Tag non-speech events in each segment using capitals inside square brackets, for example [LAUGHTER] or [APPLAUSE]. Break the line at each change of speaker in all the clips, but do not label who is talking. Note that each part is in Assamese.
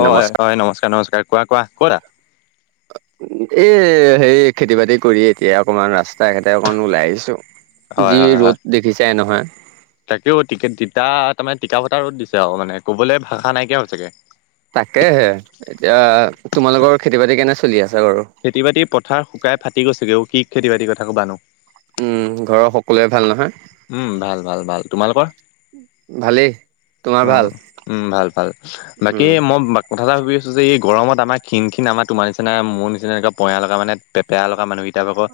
হয় হয় কোৱা কোৱা
নমস্কাৰ
ক'তা
এ সেই খেতি বাতি কৰি এতিয়া অকমান ৰাস্তা ঘাটে অকণ ওলাই আহিছো
হয়
যি
হয় হয়
ৰ'দ দেখিচাই নহয়।
তাকেও টিকেট তিতা তাৰমানে টিকা ফটা ৰদ দিছে আৰু মানে কবলৈ ভাষা নাইকিয়া হৈছেগে
তাকেহে এতিয়া তোমালোকৰ খেতি বাতি কেনে চলি আছে বাৰু।
খেতি বাতি পথাৰ শুকাই ফাটি গৈছেগে অহ কি খেতি বাতিৰ কথা ক'বানো
উম ঘৰৰ সকলোৱে ভাল নহয়।
উম ভাল ভাল ভাল তোমালোকৰ।
ভালেই তোমাৰ ভাল?
অহ উম ভাল ভাল বাকী
উম।
মই। কথা কথা এটা ভাবি আছো যে এই গৰম আমাৰ খিন খিন আমাৰ তোমাৰ নিচিনা মোৰ নিচিনা এনেকুৱা পঁয়া লগা মানে পেপেৰা লগা মানুহকেইটা কাৰোবাৰ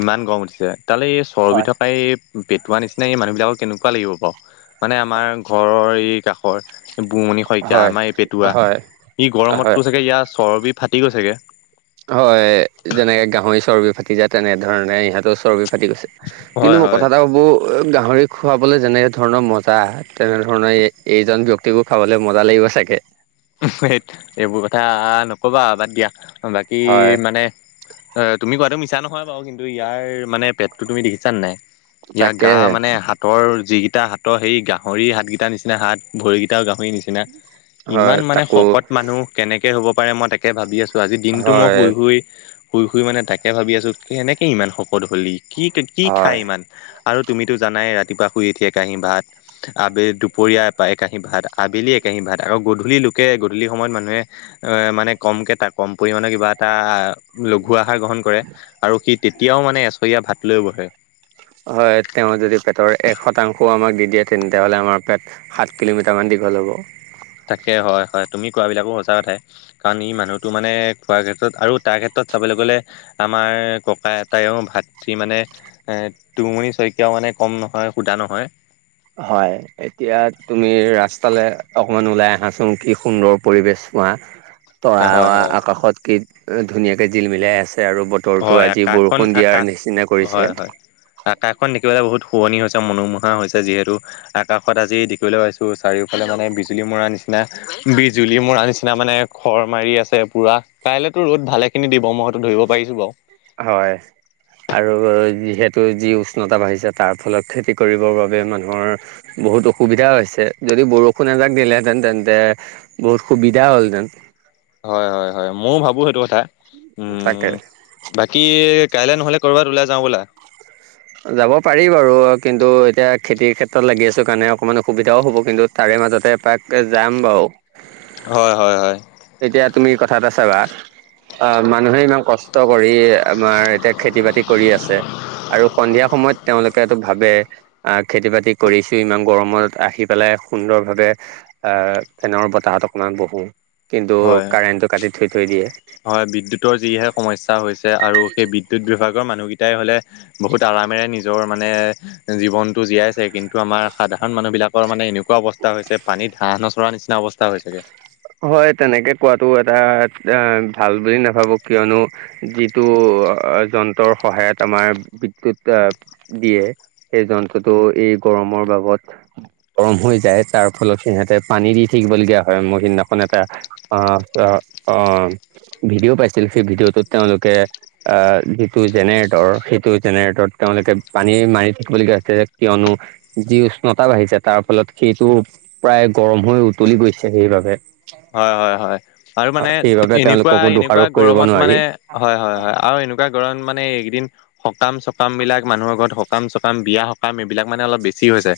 ইমান গৰম উঠিছে তালৈ এই চৰ্বি
হয়।
থকা এই পেটৈৱা নিচিনা মানুহ বিলাকৰ কেনেকুৱা লাগিব বাৰু মানে আমাৰ ঘৰৰ এই কাষৰ বমণি শইকীয়া
হয়,
আমাৰ এই পেটোৱা
হয়,
ই
হয়।
গৰমততো চাগে ইয়াৰ চৰ্বি ফাটি গৈছেগে।
হয় যেনেকে গাহৰি চৰ্বি ফাটি যায় তেনেধৰণে ইহঁতো চৰ্বি ফতি গৈছে
হয়
কিন্তু মই
হয়।
কথা এটা হব গাহৰি খুৱাবলৈ যেনে ধৰণৰ মজা তেনেধৰণৰ এই এইজন ব্যক্তিকো খাবলৈ মজা লাগিব চাগে
হুয হেত এইবোৰ কথা নক'বা বাদ দিয়া বাকী
হয়
মানে অহ তুমি কোৱাটো মিছা নহয় বাৰু কিন্তু ইয়াৰ মানে পেটটো তুমি দেখছানে নাই। ইয়াৰ গা
তাকেহে।
মানে হাতৰ যি টা হাতৰ সেই গাহৰি হাত কেইটা নিচিনা হাত ভৰিকেইটাও গাহৰি নিচিনা।
হয়
ইমান মানে
তাকো
শকত মানুহ কেনেকে হ'ব পাৰে মই তাকে ভাবি আছো আজি দিনটো মই
হয়
শুই শুই শুই শুই মানে তাকে ভাবি আছো কেনেকে ইমান শকত হ'লি কি কি
হয়
খায় ইমান আৰু তুমিতো জানাই ৰাতিপুৱা শুই উঠি একাহি ভাত আবেলি দুপৰীয়া একাহি ভাত আবেলি এক কি ভাত আৰু গ ধূলি লোকে গধূলি সময়ত মানুহে এ মানে কমকে ত কম পৰিমৰিমানৰ কিবা এটা লঘু আহাৰ গ্ৰহণ কৰে আৰু সি তেতিয়াও মানে এচৰীয়া ভাত লৈ বহে
হয় তেওঁ যদি পেটৰ এক শতাংশ আমাক দি দিয়ে তেতিয়া হলে হলে আমাৰ পেট সাত কিলোমিটাৰ মান দি ঘল হ'ব
তাকে হয় হয় তুমি কোৱাবিলাকো সচা উঠাই কাৰণ ই মানুহতটো মানে খোৱাৰ ক্ষেত্ৰত আৰু তাৰ ক্ষেত্ৰত চাবলৈ গলে আমাৰ ককা আইতাও ভাত মানে এ তুঙৰি শইকীয়াও মানে মানে কম নহয় সুধা নহয়
হয় এতিয়া তুমি ৰাস্তালৈ অকমান ওলাই আহাচোন কি সুন্দৰ পৰিবেশ তৰা
হয় হয়
আকাশত কি ধুনীয়াকৈ জিল মিলাই আছে আৰু বতৰটো
হয়
আজি
আকাশখন
বৰষুণ
আকাশ
দিয়াৰ নিচিনা
হয় হয়
কৰিছে
আকাশখন দেখিবলৈ বহুত শুৱনি হৈছে মনোমোহা হৈছে যিহেতু আকাশত আজি দেখিবলৈ পাইছো চাৰিওফালে হেল্ল মানে বিজুলী মৰাৰ নিচিনা নিচিনা বিজুলী মোৰ নিচিনা মানে খৰ মাৰি আছে পুৰা কাইলেতো ৰ'দ ভালে খিনি দিব মইতো ধৰিব পাইছো বাও
হয় আৰু যিহেতু যি উষ্ণতা বাঢ়িছে তাৰ ফলত খেতি কৰিবৰ বাবে মানুহৰ বহুত অসুবিধা হৈছে যদি বৰষুণ এজাক দিলেহেতেন তেন্তে বহুত সুবিধা হ'লহেতেন
হয় হয় হয় ময়ও ভাবো সেইটো কথা
তাকে
উম বাকী কাইলৈ নহ'লে কৰ'ৰবাত ওলাই যাওঁ ব'লা
যাব পাৰি বাৰু কিন্তু এতিয়া খেতিৰ ক্ষেত্ৰত লাগি আছো কাৰণে অকমান অসুবিধাও হ'ব কিন্তু তাৰে মাজতে এপাক যাম বাৰু
হয় হয় হয়
এতিয়া তুমি কথা এটা চাবা অ মানুহে ইমান কষ্ট কৰি আমাৰ এতিয়া খেতি বাতি কৰি আছে আৰু সন্ধিয়া সময়ত তেওঁলোকেটো ভাবে আহ খেতি বাতি কৰিছো ইমান গৰমত আহি পেলাই সুন্দৰ ভাৱে অহ ফেনৰ বতাহত অকমান বহো কিন্তু
হয়
কাৰেণ্টটো কাটি থৈ থৈ দিয়ে
হয় বিদ্যুতৰ যিহে সমস্যা হৈছে, আৰু সেই বিদ্যুত বিভাগৰ মানুহকেইটাই হলে বহুত আৰামেৰে নিজৰ মানে জীৱনতটো জীয়াই আছে কিন্তু আমাৰ সাধাৰণ মানুহ বিলাকৰ মানে এনেকো ৱা অৱস্থা হৈছে পানীত হাঁহ নচৰা নিচিনা অৱস্থা হৈছোগে
হয় তেনেকে কোৱাটো এটা এ ভাল বুলি নাভাবো কিয়নো যিটো যন্ত্ৰৰ সহায়ত আমাৰ বিদ্যুত দিয়ে সেই যন্ত্ৰটো গৰমৰ বাবত গৰম হৈ যায় তাৰ ফলত সিহঁতে পানী দি থাকিবলগীয়া হয় মই সিদিনা এখন এটা আহ অ ভিডিঅ' পাইছিল সেই ভিডিঅ'টোত তেওঁলোকে যিটো জেনেৰেটৰ সেইটো জেনেৰেটৰ তেওঁলোকে পানী মাৰি থাকিবলগীয়া হৈছে কিয়নো যি উষ্ণতা বাঢ়িছে তাৰ ফলত সেইটো প্ৰায় গৰম হৈ উতলি গৈছে সেইবাবে
হয় হয় হয় আৰু মানে
সেইবাবে
এনেকোৱা
তেওঁলোককো
এনেকোৱা
দোষাৰোপ কৰিব
গৰমত
নোৱাৰি
মানে হয় হয় হয় আৰু এনেকোৱা গৰমত মানে এইকেইদিন সকাম চকামবিলাক মানুহৰ ঘৰত সকাম চকাম বিয়া সকাম এইবিলাক মানে অলপ বেছি হৈছে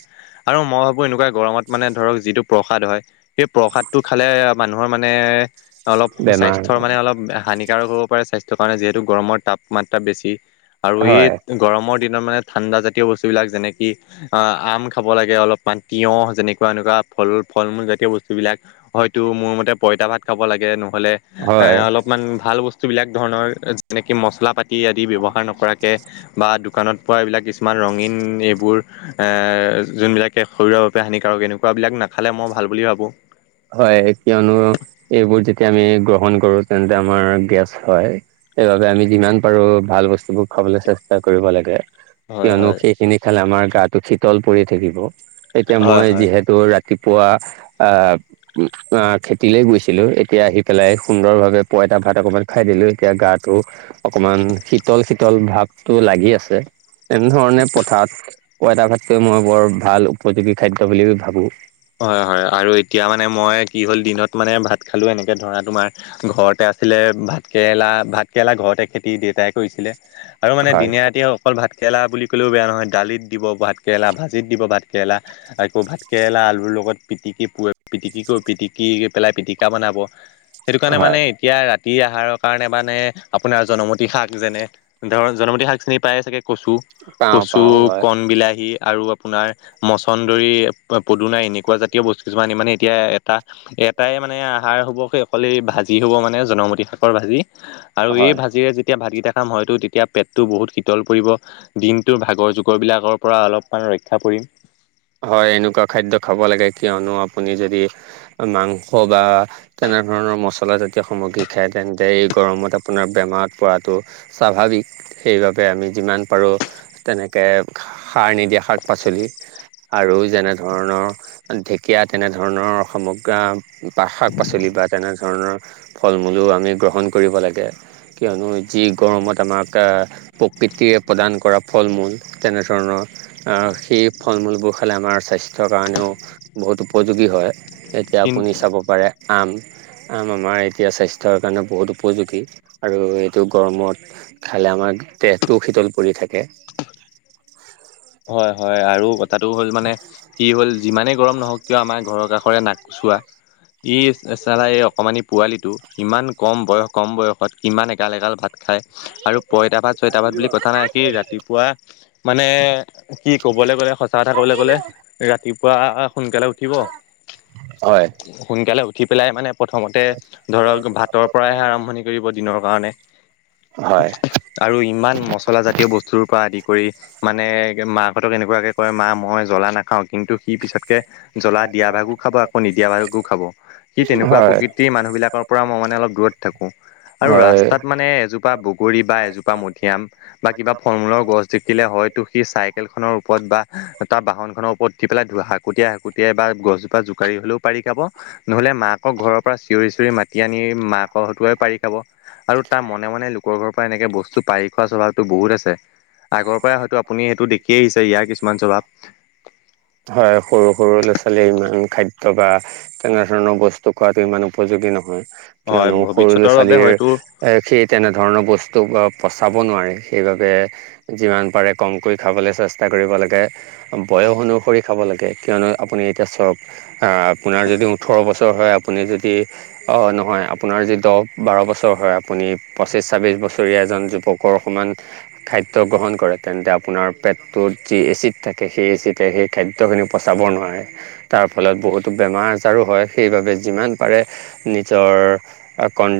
আৰু মই ভাবো এনেকোৱা গৰমত মানে ধৰক যিটো প্ৰসাদ হয় সেই প্ৰসাদটো খালে মানুহৰ মানে অলপ
বেমাৰ
স্বাস্থ্যৰ মানে অলপ হানিকাৰক হ'ব পাৰে স্বা সেইটো কাৰণে যিহেতু গৰমৰ তাপমাত্ৰা বেছি আৰু এই
হয়
গৰমৰ দিনত মানে ঠাণ্ডা জাতীয় বস্তুবিলাক যেনেকি অ আম খাব লাগে অলপমান তিয়হ যেনেকোৱা এনেকোৱা ফল ফল মূল জাতীয় বস্তুবিলাক হয়তো মোৰ মতে পইতা ভাত খাব লাগে নহলে এ
হয়
অলপমান ভাল বস্তু বস্তুবিলাক ধৰণৰ যেনকে মছলা পাতি আদি ব্যৱহাৰ নকৰাকে বা দোকানত পোৱা এইবিলাক কিছুমান ৰঙীন এইবোৰ যোনবিলাকে শৰীৰৰ বাবে হানিকাৰক এনেকুৱাবিলাক নাখালে মই ভাল ভাল বুলি ভাবোঁ
হয় কিয়নো এইবোৰ যেতিয়া আমি গ্ৰহণ কৰো তেন্তে আমাৰ গেছ হয় এইব আমি যিমান পাৰো ভাল বস্তুবোৰ খাবলৈ চেষ্টা কৰিব লাগে-
হয়
কিয়নো
হয়।
সেইখিনি খালে আমাৰ গাটো শিতল পৰি থাকিব এতিয়া
হয়
মই
হয়।
যিহেতু ৰাতি- ৰাতিপুৱা আহ- অ খেতিলে গৈছিলোঁ এতিয়া আহি পেলাই সুন্দৰ ভাৱে পইতা ভাত অকমান খাই দিলো এতিয়া গাত- টো অকমান শীতল শীতল ভাৱতটো লাগি আছে- এনেধৰণে পথাৰত পইতা ভাতটোৱে মই বৰ ভাল উপযোগী খাদ্য বুলি ভাবোঁ -
হয় হয় আৰু এতিয়া মানে মই কি হ'ল দিনত মানে ভাত খালোঁ এনেকে ধৰা তোমাৰ ঘৰতে- আছিলে ভাতকৰেলা ভাতকেৰেলা ঘৰতে খেতি দেউতাই কৰিছিলে- আৰু মানে
হয়
দিনে ৰাতি অকল ভাত কেৰেলা বুলি- কলেও বেয়া নহয় দালিত দিব ভাতকেৰেলা ভাজিত দিব ভাতকৰেলা আকৌ ভাতকেৰেলা আলু- আৰু লগত পিটিকি প পিটিকি কৰো পিটিকি পেলাই পিটিকা বনাব- সেইটো কাৰণে
হয়
মানে এতিয়া ৰা তি আহাৰৰ কাৰণে বাানে আপোনাৰ জনমতি শাক যেনে ধৰ জনমতী শাক চিনি পায় চাগে- কচু
পাওঁ
কচু
পাওঁ হয়
কণবলাহী আৰু আপোনাৰ মছন্দৰী- নাই এনেকুৱা জাতীয় বস্তু কিছুমান মানে এতিয়া এটা এটাই মানে আহাৰ হ'ব স অকলে ভাজি হ'ব- মানে জনমতি শাকৰ ভাজি আৰু এই
হয়।
ভাজিৰে যেতিয়া ভাতকেইটা- হয়তো তেতিয়া পেটতটো বহুত শীতল পৰিব দিনটোৰ ভাগৰ জগৰ বিলাকৰ পৰা অলপমান ৰক্ষা পৰিব- [INAUDIBLE]
হয় এনেকুৱা খাদ্য খাব লাগে কিয়নো আপুনি যদি মাংস বা তেনে- তেনে ধৰণৰ মছলাজাতীয় সামগ্ৰী খায় তেন্তে এই গৰমত আপোনাৰ বেমাৰত পৰাটো স্বাভাৱিক- সেইবাবে আমি যিমান পাৰোঁ তেনেকে সাৰ নিদিয়া শাক পাচলি- আৰু যেনে ধৰণৰ ঢেকীয়া তেনেধৰণৰ সমগ্ৰা- বা শাক পাচলি বা তেনেধৰণৰ ফল মূলো আমি গ্ৰহণ কৰিব লাগে- কিয়নো যি গৰমত আমাক প্ৰকৃতিৰে প্ৰদান কৰা ফল মূল তেনেধৰণৰ- আহ সেই ফল মূলবোৰ- খালে আমাৰ স্বাস্থ্যৰ কাৰণেও বহুত উপযোগী হয় এতিয়া আপুনি
কিন্তু
চাব পাৰে- আম- আম আমাৰ এতিয়া স্বাস্থ্যৰ কাৰণে বহুত উপযোগী আৰু এইটো গৰমত খালে আমাৰ- দেহটোও শীতল পৰি থাকে-
হয় হয় আৰু কথাটো হ'ল মানে কি হ'ল যিমানে- গৰম নহওক কিয় আমাৰ ঘৰৰ কাষৰে নাকচোৱা ইচ চালা এগ অকণমানি- [UNINTELLIGIBLE] পোৱালিটো ইমান কম বয়স কম বয়সত ইমান এগাল এগাল ভাত খায় আৰু- পইটা ভাত ছয়টা ভাত বুলি কথা নাই কি ৰাতিপুৱা মানে- কি ক'বলৈ গ'লে সঁচা কথা কবলৈ গ'লে ৰাতিপুৱা সোনকালে
হয়
উঠিব- সোনকালে উঠি- উঠি পেলাই মানে প্ৰথমতে ধৰক ভাতৰ পৰাইহে আৰম্ভণি কৰিব দিনৰ কাৰণে-
হয়
আৰু ইমান মচলা জাতীয় বস্তুৰ পৰা আদি কৰি মানে- মাহঁতক এনেকুৱাকে কয় মা মই জ্বলা নাখাওঁ- [UNINTELLIGIBLE] কিন্তু সি পিছতকে জ্বলা দিয়া ভাগো খাব আকৌ নিদিয়া ভাগো খাব- সি তেনেকুৱা
হয়
প্ৰকৃতিৰ মানুহ বিলাকৰ পৰা মই মানে অলপ দূৰত থাকোঁ - আৰু
হয়
ৰাস্তাত মানে এজোপা বগৰী বা এজোপা মধুৰিয়াম বা কিবা ফল মূলৰ গছ দেখিলে হয়- টো সি চাই- ওপৰত বা তাৰ বাহন খনৰ ওপৰত উ পেলাই ধ শাকুটিয়াই শাকুটিয়াই বা গছজোপা জোকাৰি হ'লেও পাৰি খাব- [UNINTELLIGIBLE] নহলে মাকক ঘৰৰ পৰা চিঞৰি চিঞৰি মাতি আনি মাক- হতুৱাই পাৰি খাব আৰু তাৰ মনে মনে লোকৰ ঘৰৰ পৰা এনেকে বস্তু পাৰি খোৱাৰ স্বভাৱতো বহুত আছে- আগৰ পৰা হয়তো আপুনি সেইটো দেখিয়ে আহিছে ইয়াৰ কিছুমান স্বভাৱ-
হয় সৰু সৰু ল'ৰা ছোৱালীয়ে ইমান খাদ্য বা তেনে ধৰণৰ বস্তু খোৱাতটো ইমান উপযোগী নহয়-
হয়
কিয়নো সৰু ল'ৰা
ভৱিষ্যতৰ বাবে
ছোৱালীৰ
হয়তো
এ সেই তেনেধৰণৰ বস্তু বা- পচাব নোৱাৰি সেইবাবে যিমান পাৰে কমকৈ খাবলৈ চেষ্টা কৰিব লাগে- বয়স অনুসৰি খাব লাগে- তে কিয়নো আপুনি চক আ আপোনাৰ যদি উঠৰ বছৰ হয় আপুনি যদি অ নহয় আপোনাৰ যি দহ বাৰ বছৰ হয় আপুনি পঁচিছ ছাব্বিছ বছৰীয়া এজন যুৱকৰ সমান খাদ খাদ্য গ্ৰহণ কৰে তেন্তে আপোনাৰ পেটটোত যি এচিড থাকে সেই এচিডে সেই খাদ্যখিনি পচাব নোৱাৰে। তাৰ ফলত বহুতো বেমাৰ আজাৰো হয় সেইবাবে যিমান পাৰে নিজৰ কন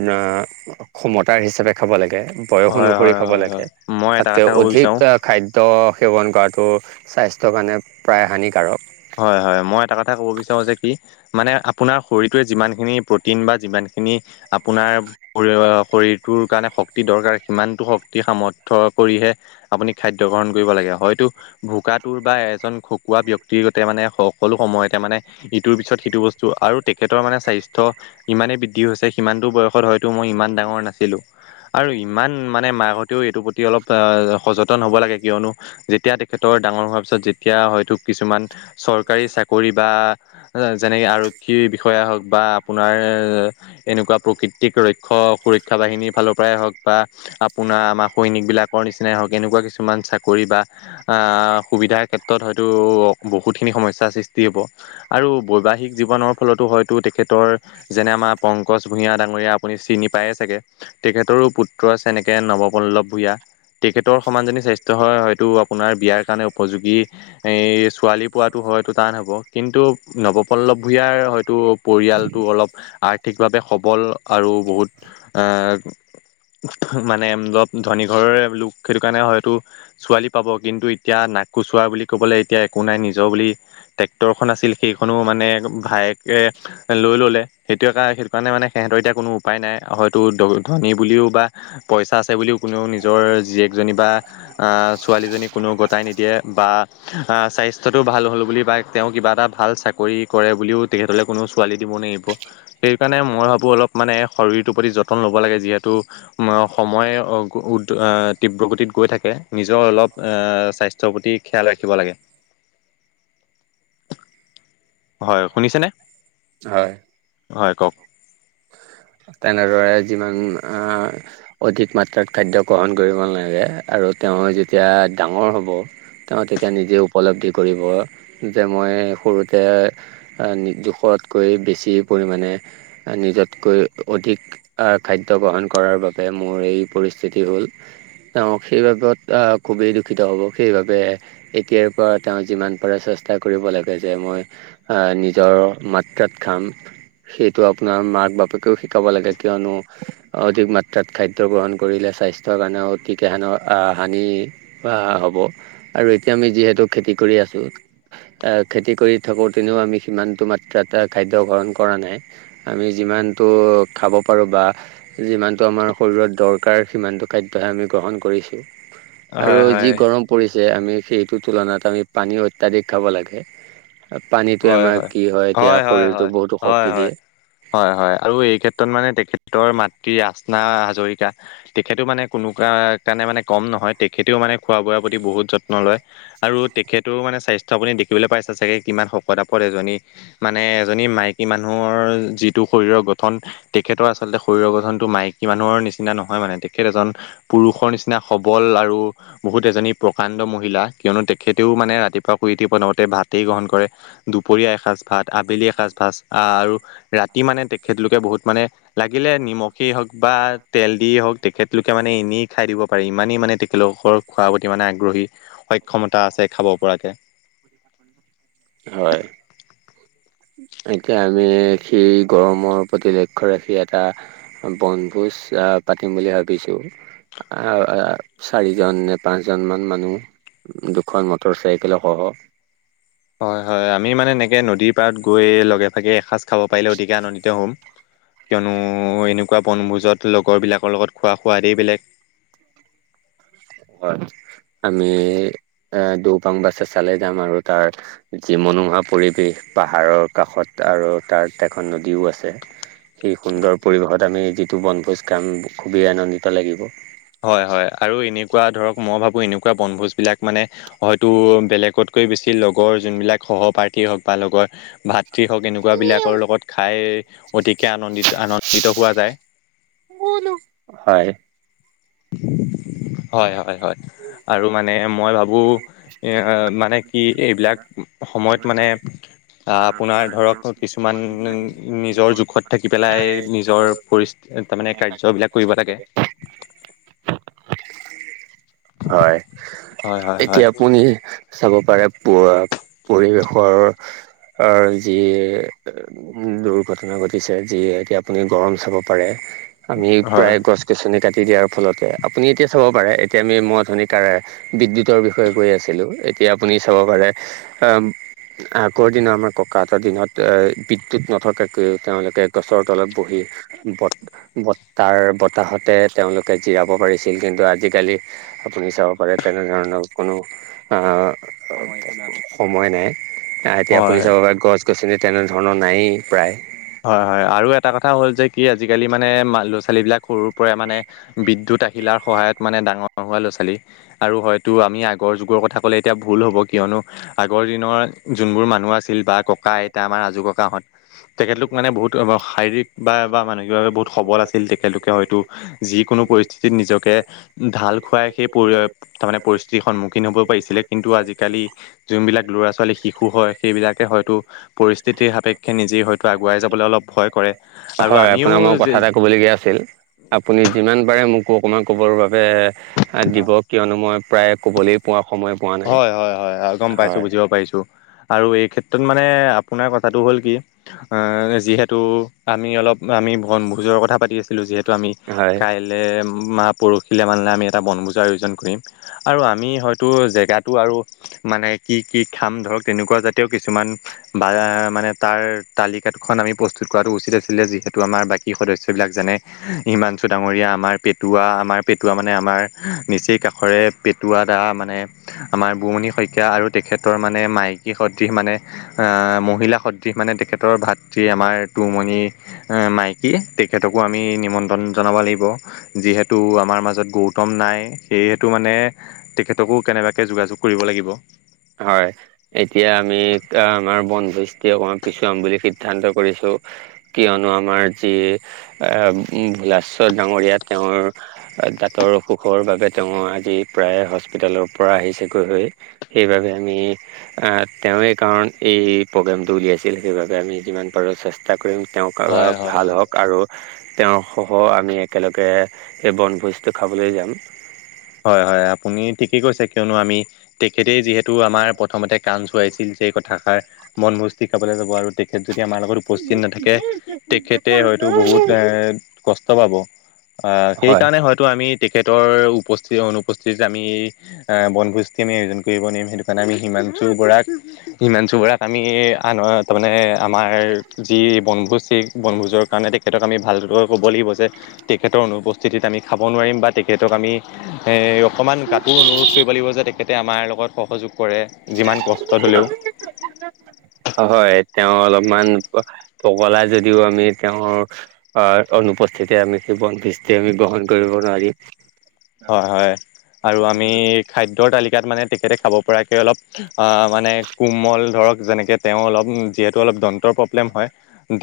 ক্ষমতাৰ হিচাপে খাব লাগে বয়স
হয়
অনুসৰি
হয়
খাব
হয়
লাগে।
হয়। মই এটা
তাতকৈ
কথা ক'ব
অধিক
বিচাৰো
খাদ্য সেৱন কৰাটো স্বাস্থ্যৰ কাৰণে প্ৰায় হানিকাৰক
হয় হয় মই এটা কথা ক'ব বিচাৰো যে কি মানে আপোনাৰ শৰীৰটোৱে যিমানখিনি প্ৰটিন বা যিমান খিনি আপোনাৰ শৰীৰটোৰ কাৰণে শক্তি দৰকাৰ সিমানটো শক্তি সামৰ্থ কৰি হে আপুনি খাদ্য গ্ৰহণ কৰিব লাগে হয়তো ভোকাটোৰ বা এজন খকুৱা ব্যক্ত- ক্তিগতে মানে সকলো সময়তে মানে ইটোৰ পিছত সিটো বস্তু আৰু তেখেতৰ মানে স্বাস্থ্য ইমান [UNINTELLIGIBLE] ইমানে বৃদ্ধি হৈছে সিমানটো বয়সত হয়তো মই ইমান ডাঙৰ নাছিলো। আৰু ইমান মানে মা হতেও এইটোৰ প্ৰতি অলপ সযেতন হব লাগে কিয়নো যেতিয়া তেখেতৰ ডাঙৰ হোৱাৰ পিছত যেতিয়া হয়তো কিছুমান চৰকাৰী চাকৰি বা যেনেকৈ আৰক্ষী বিষয়া হওক বা আপোনাৰ এনেকুৱা প্ৰকৃতিক ৰক্ষ সুৰক্ষা বাহিনীৰ ফালৰ পৰাই হওক বা আপোনাৰ আমাৰ সৈনিক বিলাকৰ নিচিনাই হওঁক এনেকুৱা কিছুমান চাকৰি বা সুবিধাৰ ক্ষেত্ৰত হয়- টো অ বহুতখিনি সমস্যাৰ সৃষ্টি হ'ব আৰু বৈবাহিক জীৱনৰ ফলতো হয়তো তেখেতৰ যেনে মা পংকজ ভূঞা ডাঙৰীয়া আপুনি চিনি পায়েই চাগে তেখেতৰো পুত্ৰ আছে এনেকে নৱপল্লভ ভূঞা তেখেতৰ সমান জনী স্বাস্থ্য হয় হয়তো আপোনাৰ বিয়াৰ কাৰণে উপযোগী। এই ছোৱালী পোৱাটো হয়তো টান হ'ব কিন্তু নৱপল্লৱ ভূঞাৰ হয়তো পৰিয়ালটো পল্লৱ আৰ্থিকভাৱে সবল আৰু বহুত এ মানে ধপ ধনী ঘৰৰে লোক সেইটো কাৰণে হয়তো ছোৱালী পাব কিন্তু এতিয়া না কুচুৰা বুলি ক'বলৈ এতিয়া একো নাই নিজৰ বুলি ট্ৰেক্টৰখন আছিল সেইখনো মানে ভায়েকে লৈ লৈ ললে সেইটোৱে সেইটো কাৰণে মানে সিহঁতৰ এতিয়া কোনো উপায় নাই হয়তো ধনী বুলিও বা পইচ- চা আছে বুলিও কোনেও নিজৰ জীয়েকজনী বা ছোৱালীজনী কোনেও গতাই নিদিয়ে বা অ স্বাস্থ্যটোও ভাল হ'ল বুলি বা তেওঁ কিবা এটা ভাল চাকৰি কৰে বুলিও তেখেতলে কোনো ছোৱালী দিব সেইকাৰণে মই ভাবো অলপ মানে শৰীৰটোৰ প্ৰতি যতন লব লাগে যিহেতু সময় তীব্ৰ গতিত গৈ থাকে নিজৰ অলপ স্বাস্থ্যৰ প্ৰতি খেয়াল ৰাখ- শিকিব লাগে। হয় শুনিছেনে হয়। কওক
তেনে ৰয়েত যিমান অধিক মাত্ৰাত খাদ্য গ্ৰহণ কৰিব নালাগে আৰু তেওঁ যেতিয়া ডাঙৰ হ'ব তেওঁ তেতিয়া নিজে উপলব্ধি কৰিব যে মই সৰুতে জোখৰ কৈ বেছি পৰিমাণে
[INAUDIBLE]
নিজতকৈ অধিক খাদ্য গ্ৰহণ কৰাৰ বাবে মোৰ এই পৰিস্থিতি হ'ল। তেওঁ সেইবাবত আহ খুবেই দুখিত হ'ব সেইবাবে এতিয়াৰ পৰা তেওঁ যিমান পাৰে চেষ্ট- ষ্টা কৰিব লাগে যে মই নিজৰ মাত্ৰাত খাম। সেইটো আপোনাৰ মাক বাপেকেও শিকাব লাগে কিয়নো অধিক মাত্ৰাত খাদ্য গ্ৰহণ কৰিলে চা- স্বাস্থ্যৰ কাৰণেও অতিকেহান হানি হ'ব আৰু এতিয়া আমি যিহেতু খেতি কৰ- কৰি আছোঁ খেতি কৰি থাকোঁ তেনেও আমি সিমানটো মাত্ৰাত এ খাদ্য গ্ৰহণ কৰা নাই। আমি যিমানটো খাব পাৰোঁ বা যিমানটো আমাৰ শৰীৰত দৰকাৰ সিমান- খাদ্যহে আমি গ্ৰহণ কৰিছোঁ আৰু
হয় হয়
যি গৰম পৰিছ- যে আমি সেইটো তুলনাত আমি পানী অত্যাধিক খাব লাগে। পানীটোৱে আমাৰ কি হয় এতিয়া
হয়
শৰীৰটো
হয়
বহুতো
হয়
শক্তি
হয় হয়
দিয়ে।
হয় আৰু এই ক্ষেত্ৰত মানে তেখেতৰ মাতৃ ৰাচনা হাজৰিকা তেখেতো মানে কোনো কা সেই কাৰণে মানে কম নহয় তেখেতেওঁ মানে খোৱা বোৱাৰ প্ৰতি বহুত যত্ন লয়। আৰু তেখেতৰওঁ মানে স্বাস্থ্য আপুনি। দেখিবলৈ পাইছা চাগে কিমান শকত আপদত এজনী মানে এজনী মাইকী মানুহৰ যিটো। শৰীৰৰ গঠন তেখেতৰ আচলতে শৰীৰৰ গঠনটো মাইকী মানুহৰ নিচিনা নহয় মানে তেখেত এজন। পুৰুষৰ নিচিনা সবল আৰু বহুত এজনী। প্ৰকাণ্ড মহিলা কিয়নো তেখেতেওঁ মানে ৰাতিপুৱা শুই উঠি প্ৰথওঁতে ভাতেই গ্ৰহণ কৰে দুপৰীয়া এসাঁজ। ভাত আবেলি এসাঁজ ভাত আৰু ৰাতি। ৰাতি মানে তেখেতলোকে বহুত মানে লাগিলে নিমখেই হওঁক বা তেল দিয়েই হওঁক তেখেতলোকে মানে। এনেই খাই দিব পাৰি ইমানে ইমানে মানে তেখেতলোকৰ খোৱাৰ প্ৰতি মানে আগ্ৰহী সক্ষমতা আছে খাব পৰাকে।
হয় এতিয়া আমি। সেই গৰমৰ প্ৰতি লক্ষ্য ৰাখি এটা বনভোজ পাতিম বুলি ভাবিছোঁ। আহ চাৰিজন নে পাঁচ জন মান মানুহ। উম দুখন মটৰ চাইকেলসহ।
হয় হয় আমি মানে এনেকে নদীৰ পাৰত গৈ লগে ভাগে এসাঁজ। খাব পাৰিলে অতিকে আনন্দিত হ'ম। কিয়নো এনেকুৱা বনভোজত লগৰবিলাকৰ লগত খোৱা সোৱাদেই বেলেগ। [UNINTELLIGIBLE] [INAUDIBLE]
হয় আমি এ দৌপাং বাছে চালে যাম আৰু তাৰ যি মন। [UNINTELLIGIBLE] নোহোৱা পৰিৱেশ পাহাৰৰ কাষত আৰু তাত এখন নদীওঁ আছে। সেই সুন্দৰ পৰিৱেশত আমি যিটো বনভোজ কাম খুবেই আনন্দিত লাগিব।
হয় হয় আৰু এনেকুৱা ধৰক মই ভাবোঁ এনেকুৱা বনভোজবিলাক মানে হয়তো বেলেগতকৈ বেছি লগৰ যোনবিলাক সহপাঠী। সেই হওঁক বা লগৰ। ভাতৃ হওঁক এনেকুৱাবিলাকৰ লগত খাই। অতিকে আনন্দিত আনন্দিত পোৱা যায়। [UNINTELLIGIBLE] [INAUDIBLE]
হয়।
[UNINTELLIGIBLE] [INAUDIBLE] হয় হয় হয় আৰু মানে মই ভাবোঁ মানে কি এইবিলাক। সময়ত মানে। আহ আপোনাৰ ধৰক কিছুমান নিজৰ জোখত থাকি পেলাই নিজৰ পৰিচয়। তাৰ মানে কাৰ্যবিলাক কৰিব লাগে।
হয়।
হয় হয় হয়
এতিয়া আপুনি চাব পাৰে প পৰিৱেশৰ। অ যি দুৰ্ঘটনা ঘটিছে যি এতিয়া আপুনি গৰম চাব পাৰে। আমি
হয়
প্ৰায় গছ গছনি। কাটি দিয়াৰ ফলতে আপুনি এতিয়া চাব পাৰে এতিয়া আমি মই অথনি কাৰে বিদ্যুৎ। বিদ্যুত বিষয়ে কৈ আছিলোঁ এতিয়া আপুনি চাব পাৰে। আগৰ দিনা আমাৰ ককাহঁতৰ দিনত এ বিদ্যুত নথকাকৈ তেওঁলোকে গছৰ তলত বহি। ব বতাৰ বতাহতে তেওঁলোকে জিৰাব পাৰিছিল কিন্তু আজিকালি। আপুনি চাব পাৰে তেনেধৰণৰ। সময় নাই এতিয়া আপুনি
হয়
চাব পাৰে গছ। গছ গছনি তেনেধৰণৰ নায়েই প্ৰায়।
হয় হয় আৰু এটা কথা হ'ল যে কি আজিকালি মানে ল'ৰা ছোৱালী বিলাক সৰুৰ পৰা মানে বিদ্যুৎ। আহিলাৰ সহায়ত ডাঙৰ হোৱা ল'ৰা ছোৱালী আৰু হয় আগৰ যুগৰ কথা কলে এতিয়া ভুল হ'ব । কিয়নো আগৰ দিনৰ যোনবোৰ মানুহ আছিল বা ককা আইতা আমাৰ আজু ককাহত। তেখেতলোক মানে বহুত শাৰীৰিক বা বা মানসিকভাৱে বহুত সবল আছিল তেখেতলোকে হয়তো যিকোনো। পৰিস্থিতিত নিজকে ঢাল খুৱাই সেই পৰি তাৰমানে পৰিস্থিতিৰ সন্মুখীন হ'ব পাৰিছিলে কিন্তু আজিকালি। আজিকালি যোনবিলাক ল'ৰা ছোৱালী শিশু হয় সেইবিলাকে হয়তো পৰিস্থিতিৰ সাপেক্ষে নিজেই । ত আগুৱাই যাবলৈ অলপ ভয় কৰে আৰু
হয়
আমিও।
আপোনাক মই কথা এটা ক'বলগীয়া আছিল। আপুনি যিমান পাৰে। মোকো অকণমান ক'বৰ বাবে দিব কিয়নো মই প্ৰায় ক'বলৈই পোৱা। সময় পোৱা নাই।
হয় হয় হয় হয় গম পাইছোঁ বুজিব পাৰিছোঁ। আৰু এই ক্ষেত্ৰত মানে আপোনাৰ কথাটো হ'ল কি যিহেতু আমি অলপ আমি বনভোজৰ কথা পাতি আছিলোঁ যিহেতু আমি
হয়
কাইলে ম পৰহিলে মানহে আমি এটা বনভোজা আয়োজন কৰিম আৰু আমি হয়তো তাটো আৰু মানে কি কি খাম ধৰক তেনেকুৱা জাতীয় কিছুমান বা মানে তাৰ তালিকা প্ৰস্তুত কৰাতো উচিত আছিলে যিহেতু আমাৰ বাকী সদস্যা বিলাক হিমাংচু ডাঙৰ ঙীয়া আমাৰ পেটোৱা আমাৰ পেটোৱা মানে আমাৰ নিচেই কাষৰে পেটোৱা দা মানে আমাৰ বমণি শইকীয়া আৰু তেখেতৰ মানে মাইকী সদৃশ মানে আহ মহিলা সদৃশ মানে তেখেতৰ ভাতৃ আমাৰ টুমণি মাইকী তেখেতকো আমি নিমন্ত্ৰণ জনাব গণিব যিহেতু আমাৰ মাজত গৌতম নাই সেয়েতো মানে তেখেতকো যোগাযোগ কৰিব লাগিব
হয় এতিয়া আমি আমাৰ বনভুজটি অকমান পিছুৱাম বুলি সিদ্ধান্ত কৰিছো কিয়নো আমাৰ যি এ ভোলেশ্বৰ ডাঙৰীয়া তেওঁৰ দাঁতৰ অসুখৰ বাবে তেওঁ আজি প্ৰায় হস্পিতালৰ পৰা আহিছেগৈ হৈ সেইবাবে আমি তেওঁৱে কাৰণ এই প্ৰগ্ৰেমটো উলিয়াইছিল সেইবাবে আমি যিমান পাৰোঁ চেষ্টা কৰিম তেওঁক
হয় হয়
ভাল
হয়
হওক আৰু তেওঁৰসহ আমি একেলগে সেই বনভোজটো খাবলৈ যাম।
হয় হয় আপুনি ঠিকেই কৈছে কিয়নো আমি তেখেতে যিহেতু আমাৰ প্ৰথমতে কাণ চুৱাইছিল যে এই কথাষাৰ বনভোজতি খাবলৈ যাব আৰু তেখেত যদি আমাৰ লগত উপস্থিত নাথাকে তেখেতে হয়তো বহুত এ কষ্ট পাব আহ
হয়।
সেইকাৰণে হয়তো আমি তেখেতৰ উপ অনুপস্থিত আমি বনভোজটি আমি আয়োজন কৰিব নোৱাৰিম সেইটো কাৰণে আমি হিমাংশু বৰাক হিমাংশু বড়াক আমি আনৰ তাৰ মানে আমাৰ যি বনভোজ সেই বনভোজৰ কাৰণে তেখেত তেখেতক আমি ভালদৰে ক'ব লাগিব যে তেখেতৰ অনুপস্থিতিত আমি খাব নোৱাৰিম বা তেখেতক আমি অকণমান কাটোৰ অনুৰোধ কৰিব লাগিব যে তেখেতে আমাৰ লগত সহযোগ কৰে যিমান কষ্টত হ'লেও
ইমান পগলা যদিও আমি তেওঁৰ অ অনুপস্থিতি আমি সেই বনভূজতি আমি গ্ৰহণ কৰিব নোৱাৰিম
হয় হয় আৰু আমি খাদ্যৰ তালিকাত মানে তেখেতে খাব পৰাকে অলপ অ মানে কোমল ধৰক যেনেকে তেওঁ অলপ যিহেতু অলপ দাঁতৰ প্ৰব্লেম হয়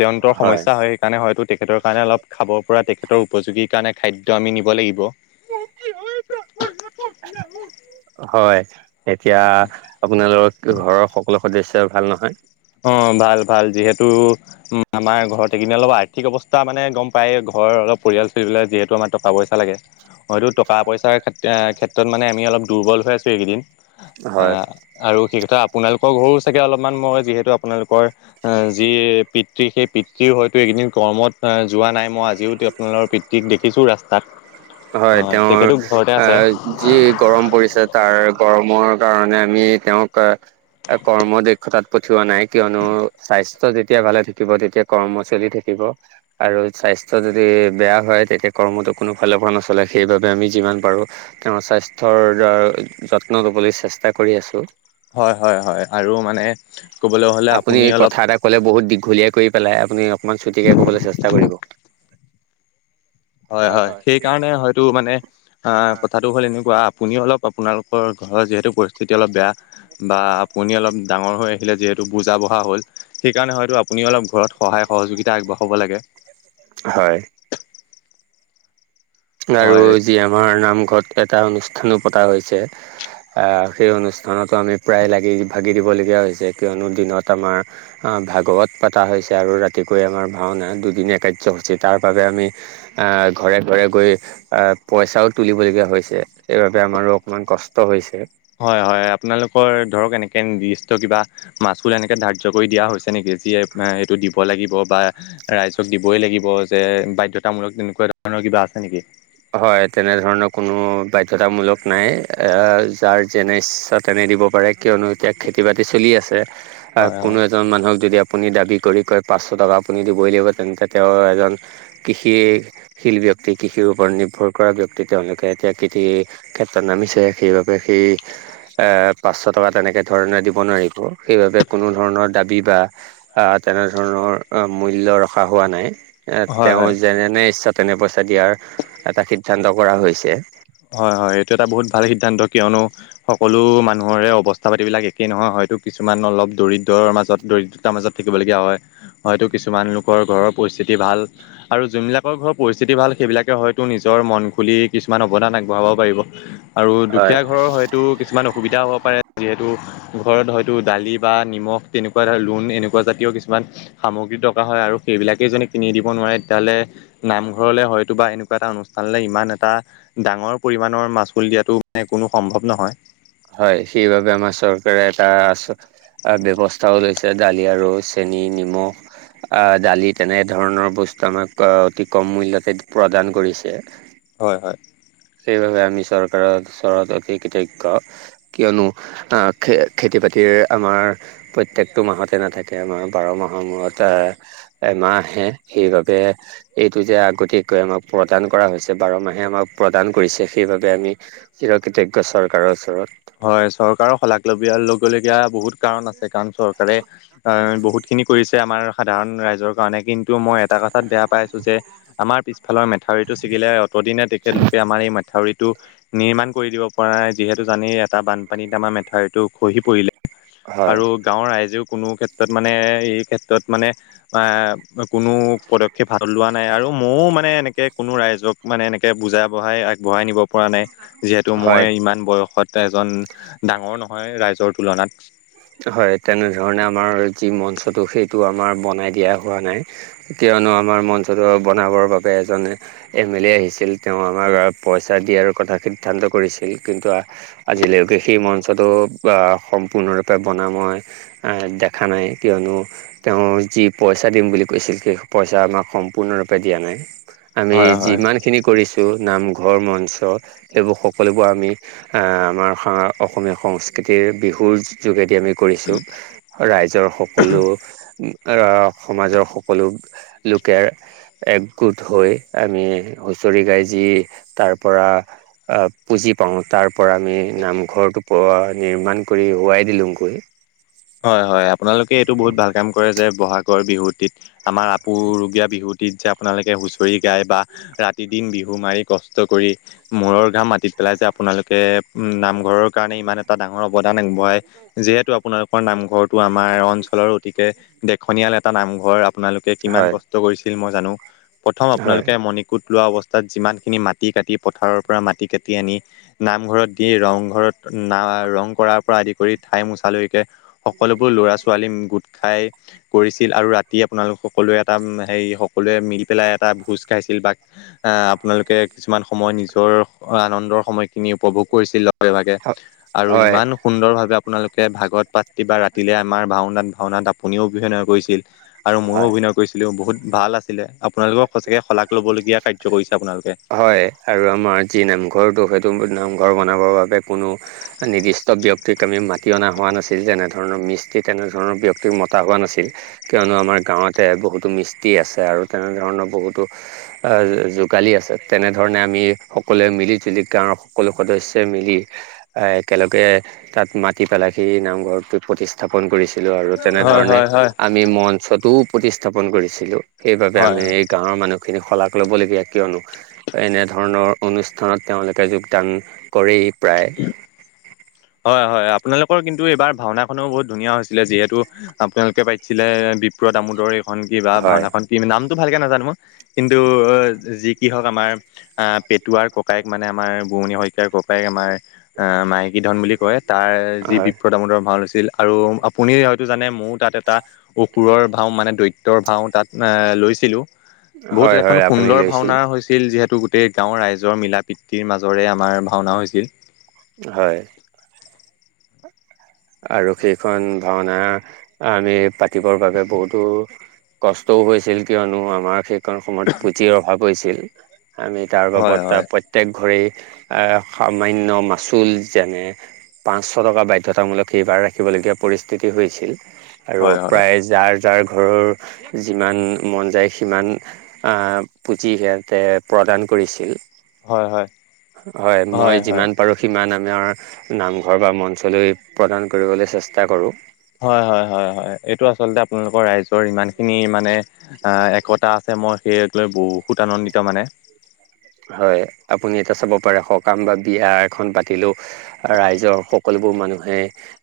দেন্তৰ সমস্যা হয় সেই কাৰণে হয়তো তেখেতৰ কাৰণে অলপ খাব পৰা ক্ষেত্ৰ উপযোগীৰ কাৰণে খাদ্য আমি নিব লাগিব।
[UNINTELLIGIBLE] হয় এতিয়া আপোনালোকৰ ঘৰৰ সকলো সদস্য ভাল নহয়?
অ ভাল ভাল যিহেতু আমাৰ ঘৰতে এইকেইদিন অলপ আ আৰ্থিক অৱস্থা মানে গম পাই ঘৰৰ অলপ পৰিয়াল চলিবলে যিহেতু আমাৰ টকা পইচা লাগে। হয়তো টকা পইচাৰ ক্ষেত্ৰত মানে আমি অলপ দুৰ্বল হৈ আছো এইকেইদিন। অ
হয়
আৰু সেই কথা আপোনালোকৰ ঘৰো চাগে অলপমান মই যিহেতু লোকৰ যি পিতৃ সেই পিতৃ হয়তো এইকেদিন কৰ্মত যোৱা নাই মই আজিও আপোনালোকৰ পিতৃক দেখিছোঁ ৰাস্তাত। অ
হয় তেওঁৰ
তেখেতো ঘৰতে আছে
আহ যি গৰম পৰিছে তাৰ গৰমৰ কাৰণে আমি তেওঁক কৰ্ম দক্ষতাত পঠিওৱা নাই। কিয়নো স্বাস্থ্য যেতিয়া ভালে থাকিব তেতিয়া। কৰ্ম চলি থাকিব আৰু স্বাস্থ্য যদি বেয়া হয় তেতিয়া কৰ্মতো কোনো ফালৰ পৰা নচলে। সেইবাবে আমি যিমান পাৰোঁ তেওঁৰ স্বাস্থ্যৰ দ্বাৰা যত্ন ল'বলৈ চেষ্টা কৰি আছোঁ।
হয় হয় হয় আৰু মানে ক'বলৈ হ'লে আপুনি অলপ
কথা এটা ক'লে বহুত দীঘলীয়া কৰি পেলাই আপুনি অকমান ছুটিকে কবলৈ চেষ্টা কৰিব
হয় হয় সেই কাৰণে হয়তো মানে অ কথাটো হ'ল এনেকুৱা আপুনিও অলপ আপোনালোকৰ ঘৰৰ যিহেতু পৰিস্থিতি অলপ বেয়া বা আপুনি অলপ ডাঙৰ হৈ আহিলে যিহেতু বুজা বঢ়া হ'ল সেইকাৰণে হয়তো আপুনি অলপ ঘৰত সহায় সহযোগিতা আগবঢ়াব লাগে
হয় আৰু
হয়
যি আমাৰ নামঘৰত এটা অনুষ্ঠানো পতা হৈছে সেই অনুষ্ঠানতো আমি প্ৰায় লাগি ভাগি দিবলগীয়া হৈছে কিয়নো দিনত আমাৰ ভাগৱত পতা হৈছে আৰু ৰাতিকৈ আমাৰ ভাওনা দুদিনীয়া কাৰ্যসূচী তাৰ বাবে আমি [UNINTELLIGIBLE] ঘৰে ঘৰে গৈ আহ পইচাও তুলিবলগীয়া হৈছে সেইবাবে আমাৰো অকনমান কষ্ট হৈছে
হয় হয় আপোনালোকৰ ধৰক এনেকে নিৰ্দিষ্ট কিবা মাছুল এনেকে ধাৰ্য কৰি দিয়া হৈছে নেকি বিয়ে এইটো দিব লাগিব বা ৰাইজক দিবই লাগিব যে বাধ্যতামূলক তেনেকুৱা ধৰণৰ কিবা আছে নেকি?
হয় তেনেধৰণৰ কোনো বাধ্যতামূলক নাই এ যাৰ যেনে ইচ্ছা তেনে দিব পাৰে কিয়নো এতিয়া খেতি বাতি চলি আছে
হয় হয়
কোনো এজন মানুহ এতিয়া আপুনি দাবী কৰি কয় পাঁচশ টকা আপুনি দিবই লাগিব তেন্তে তেওঁ এজন কৃষি শিল্পী ব্যক্তি কৃষিৰূপ ওপৰত নিৰ্ভৰ কৰা ব্যক্তি তেওঁলোকে এতিয়া কৃষিৰ ক্ষেত্ৰত নামিছে সেইবাবে সেই পাঁচশ টকা তেনেকে ধৰণে দিব নোৱাৰিব সেই বাবে কোনো ধৰণৰ দাবী বা আ তেনে ধৰণৰ ধৰণৰ মূল্য ৰখা হোৱা নাই এ
হয়
তেওঁ
হয়
যেনেনে ইচ্ছা তেনে পইচা দিয়াৰ এটা সিদ্ধান্ত কৰা হৈছে
হয় হয় এইটো এটা বহুত ভাল সিদ্ধান্ত কিয়নো সকলো মানুহৰে অৱস্থা পাতিবলাক একেই নহয় হয় হয়তটো কিছুমান অলপ দৰিদ্ৰৰ মাজত দৰিদ্ৰতাৰ মাজত থাকিবলগীয়া হয় হয়তো কিছুমান লোকৰ ঘৰৰ পৰিস্থিতি ভাল আৰু যোনবিলাকৰ ঘৰৰ পৰিস্থিতি ভাল সেইবিলাকে হয়তো নিজৰ মন খুলি কিছুমান অৱদান আগবঢ়াব পাৰিব আৰু
হয়
দুখীয়া ঘৰৰ হয়তো কিছুমান অসুবিধা হ'ব পাৰে যিহেতু ঘৰত হয়তো দালি বা নিমখ তেনেকুৱা ধ [UNINTELLIGIBLE] লোন এনেকুৱা জাতীয় কিছুমান সামগ্ৰী দকাৰ হয় আৰু সেইবিলাকেই যনে কিনি দিব নোৱাৰে তেতিয়াহ'লে নামঘৰলে হয়তো বা এনেকুৱা এটা অনুষ্ঠান ল [UNINTELLIGIBLE] ইমান এটা ডাঙৰ পৰিমণৰ মাচুল দিয়াটো মানে কোনো সম্ভৱ নহয়
চকাৰ এটা আচ ব্যৱস্থাও লৈছে দালি আৰু ৰ চেনি নিমখ আহ দালি তেনে ধৰণৰ বস্তু আমাক অতি কম মূল্যতে প্ৰদান কৰিছে
হয় হয়
সেইবাবে আমি চৰকাৰৰ ওচৰত অতি কৃতজ্ঞ কিয়নো আহ খ খেতি খেতি বাতি আমাৰ প্ৰত্যেকটো মাহতে নাথাকে আমাৰ বাৰ মাহৰ মূৰত এমাহ আহে সেইবাবে এইটো যে আগতকৈ আমাক প্ৰদান কৰা হৈছে বাৰ মাহে আমাক প্ৰদান কৰিছে সেইবাবে আমি চিৰকৃতজ্ঞ চৰকাৰৰ ওচৰত
হয় চৰকাৰৰ শলাগ লবিয়াৰ লগবলগীয়া বহুত কাৰণ আছে কাৰণ চৰকাৰে আহ বহুত খিনি কৰিছে আমাৰ সাধাৰণ ৰাইজৰ কাৰণে কিন্তু মই এটা কথাত বেয়া পাইছো যে আমাৰ পিছফালৰ মেথাউৰিটো ছিগিলে অতদিনে তেখেতলোকে আমাৰ এই মেথাউৰিত টো নিৰ্মাণ কৰি দিব পৰা নাই যিহেতু জানেই এটা বানপানীত আমাৰ মেথাউৰীটো খহি পৰিলে [UNINTELLIGIBLE]
হয়
আৰু গাঁৱৰ ৰাইজেও কোনো ক্ষেত্ৰত মানে এই ক্ষেত্ৰত মানে কোনো পদক্ষেপ হাত লোৱা নাই আৰু ময়ো মানে এনেকে কোনো ৰাইজক মানে এনেকে বুজা বঢ়াই আগবঢ়াই নিব পৰা নাই যিহেতু মই
হয়
ইমান বয়সত এজন ডাঙৰ নহয় ৰাইজৰ তুলনাত
হয় তেনেধৰণে আমাৰ যি মঞ্চ তো সেইটো আমাৰ বনাই দিয়া হোৱা নাই কিয়নো আমাৰ মঞ্চটো বনাবৰ বাবে এজন এম এল এ আহিছিল তেওঁ আমাক পইচা দিয় আৰু কথা সিদ্ধান্ত কৰিছিল কিন্তুজি কে সেই মঞ্চটো সম্পূৰ্ণৰ বনা মই দেখা নাই কিয়নো তেওঁ যি পইচা দিম বুলি কৈছিল সেই [UNINTELLIGIBLE] পইচা আমাক সম্পূৰ্ণৰূপে দিয়া নাই আমি
হয় হয়
যিমানখিনি কৰিছো নামঘৰ মঞ্চ সেইবোৰ সকলোবোৰ আমি আমাৰ অসমৰ সংস্কৃতি তিৰ বিহুৰ যোগেদি আমি কৰিছো ৰাইজৰ সকলো সমাজৰ সকলো লোকে একগোট হৈ আমি হুচৰি গাই যি তাৰ পৰা পুজি পাওঁ তাৰ পৰা আমি নামঘৰটো অ নিৰ্মাণ কৰি ওৱাই দিলোংগৈ
হয় হয় আপোনালোকে এইটো বহুত ভাল কাম কৰে যে বহাগৰ বিহুটিত আমাৰ আপুৰুগীয়া বিহুটিত যে আপোনালোকে হুচৰি গাই বা ৰাতি দিন বিহু মাৰি কষ্ট কৰি মূৰৰ ঘাম মাটিত পেলাই যে আপোনালোকে উম নামঘৰৰ কাৰণে ইমান এটা ডাঙৰ অৱদান আগবঢ়াই যিহেতু আপোনালোক নামঘৰটো আমাৰ অঞ্চলৰ অতিকে দেখনিয়াল এটা নামঘৰ আপোনালোকে কিমান
হয়
কষ্ট কৰিছে ছিল মই জানো প্ৰথম
হয়
আপোনালোকে মণিকূট লোৱা অৱস্থাত যিমানখিনি মাটি কাটি পথাৰৰ পৰা মাটি কাটি আনি নামঘৰত দি ৰংঘৰত না ৰং কৰাৰ পৰা আদি কৰি ঠাই মোচালৈ কে সকলোবোৰ ল'ৰা ছোৱালী গোট খাই কৰিছিল আৰু ৰাতি আপোনালোক সকলোৱে এটা এম এই সকলোৱে মিল পেলাই এটা ভোজ খাইছিল বা আহ আপোনালোকে কিছুমান সময় নিজৰ আনন্দৰ সময়খিনি উপভোগ কৰিছিল লগে ভাগে আৰু
হয়
ইমান সুন্দৰভাৱে আপোনালোকে ভাগত পাতি বা ৰাতিলেলৈ আমাৰ ভাওনাত ভাওনাত আপুনিও অভিনয় কৰিছিল আৰু ময়ো
হয়
অভিনয় কৰিছিলোঁ বহুত ভাল আছিলে আপোনালোকক সঁচাকে শলাগ লবলগীয়া কাৰ্য কৰিছে আপোনালোকে
হয় আৰু আমাৰ যি নাম ঘৰটো স টো নামঘৰ বনাবৰ বাবে কোনো নিৰ্দিষ্ট ব্যক্তিক আমি মাতি অনা হোৱা নাছিল যেনেধৰণৰ মিস্ত্ৰী তেনেধৰণৰ ব্যক্তিক মতা হোৱা নাছিল কিয়নো আমাৰ গাঁৱতে বহুতো মিস্ত্ৰী আছে আৰু তেনে তেনে ধৰণৰ বহুতো
উ
আ যি যোগালি আছে তেনেধৰণে আমি সকলোৱে মিলি জুলি গাঁৱৰ সকলো সদস্যই মিলি আহ একেলগে তাত মাতি পেলা সি নামঘৰটো প্ৰতিস্থাপন কৰিছে ছিলো আৰু
হয়
তেনেধৰণে
হয় হয়
আমি মঞ্চতোও প্ৰতিস্থাপন কৰিছিলো সেইবাবে
হয়
আমি এই গাঁৱৰ মানুহ খিনি শলাগ ল'বলগীয়া কিয়নো এনেধৰণৰ অনুষ্ঠানত তেওঁলোকে যোগদান কৰেই প্ৰায়
হয় হয় আপোনালোকৰ কিন্তু এইবাৰ ভাওনাখনো বহুত ধুনীয়া হৈছিলে যিহেতু আপোনালোকে পাতিছিলে দামোদৰ এইখন কি বা
হয়
ভওনাখন কি নামটো ভালকে নাজানো মই কিন্তু যি কি হওক আমাৰ আ পেটুৱাৰ ককায়েক মানে আমাৰ বোৱণি শইকীয়াৰ ক কায়েক আমাৰ আহ মাইকী ধন বুলি কয় তাৰ যি
হয়
বিপ্ৰদ দামোদৰ ভা ও লৈছিল আৰু আপুনি হয়তো জানে মৌ তাত এটা অসুৰৰ ভাও মানে দৈত তৰ ভাও তাত লৈছিলো বহুত
হয়
এখন
হয় আপুনি
সুন্দৰ
লৈছিল
ভাওনা হৈছিল যিহে টো গোটেই গাঁওৰ ৰাইজৰ মিলা প্ৰীতিৰ মাজৰে আমাৰ ভাওনা হৈছিল
হয়
[INAUDIBLE]
আৰু সেইখন ভাওনা আমি পাতিবৰ বাবে বহুতো কষ্টও হৈছিল কিয়নো আমাৰ সে কাৰণ সময়ত পুঁজিৰ অভাৱ হৈছিল আমি তাৰ
হয়
বাবদ তাৰ
হয়
প্ৰত্যেক ঘৰেই এ সামান্য মাচুল যেনে পাঁচশ টকা বাধ্যতামূলক সেই বাৰ ৰাখিবলগীয়া পৰিস্থিতি হৈছিল আৰু
হয় হয়
প্ৰায় যাৰ যাৰ ঘৰৰ যিমান মন যায় সিমান আ পুঁজি সিহঁতে প্ৰদান কৰিছিল
হয় হয়
হয় মই যিমান পাৰো সিমান আমাৰ নামঘৰ বা মঞ্চলৈ প্ৰদান কৰিবলৈ চেষ্টা কৰোঁ
হয় হয় হয় হয় এইটো আচলতে আপোনালোকৰ ৰাইজৰ ইমান খিনি মানে আ একতা আছে মই সেইয়ক লৈ বহুত আনন্দিত মানে।
হয় আপুনি এটা চাব পাৰে সকাম বা বিয়া এখন পাতিলেও ৰাইজৰ সকলো বোৰ মানুহে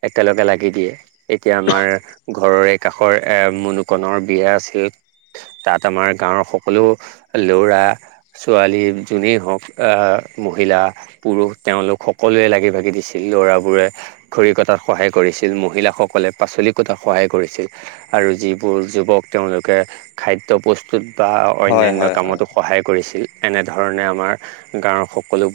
একেলগে লাগি দিয়ে এতিয়া আমাৰ ঘৰৰে কাষৰে এ মুণু ক নৰ বিয়া আছিল তাত আমাৰ গাঁৱৰ সকলো লৰা ছোৱালী যোনেই হওক আ মহিলা পুৰুষ তেওঁলোক সকলোৱে লাগি ভাগি দিছিল ল'ৰাবোৰে খৰি কটাত সহায় কৰিছিল মহিলাসকলে পাচলি কটাত সহায় কৰিছিল আৰু যিবোৰ যুৱক তেওঁলোকে খাদ্য প্ৰস্তুত বা
হয়
অন্যান্য
হয় হয়
কামতো সহায় কৰিছিল এনেধৰণে আমাৰ গাঁৱৰ সকলোবোৰ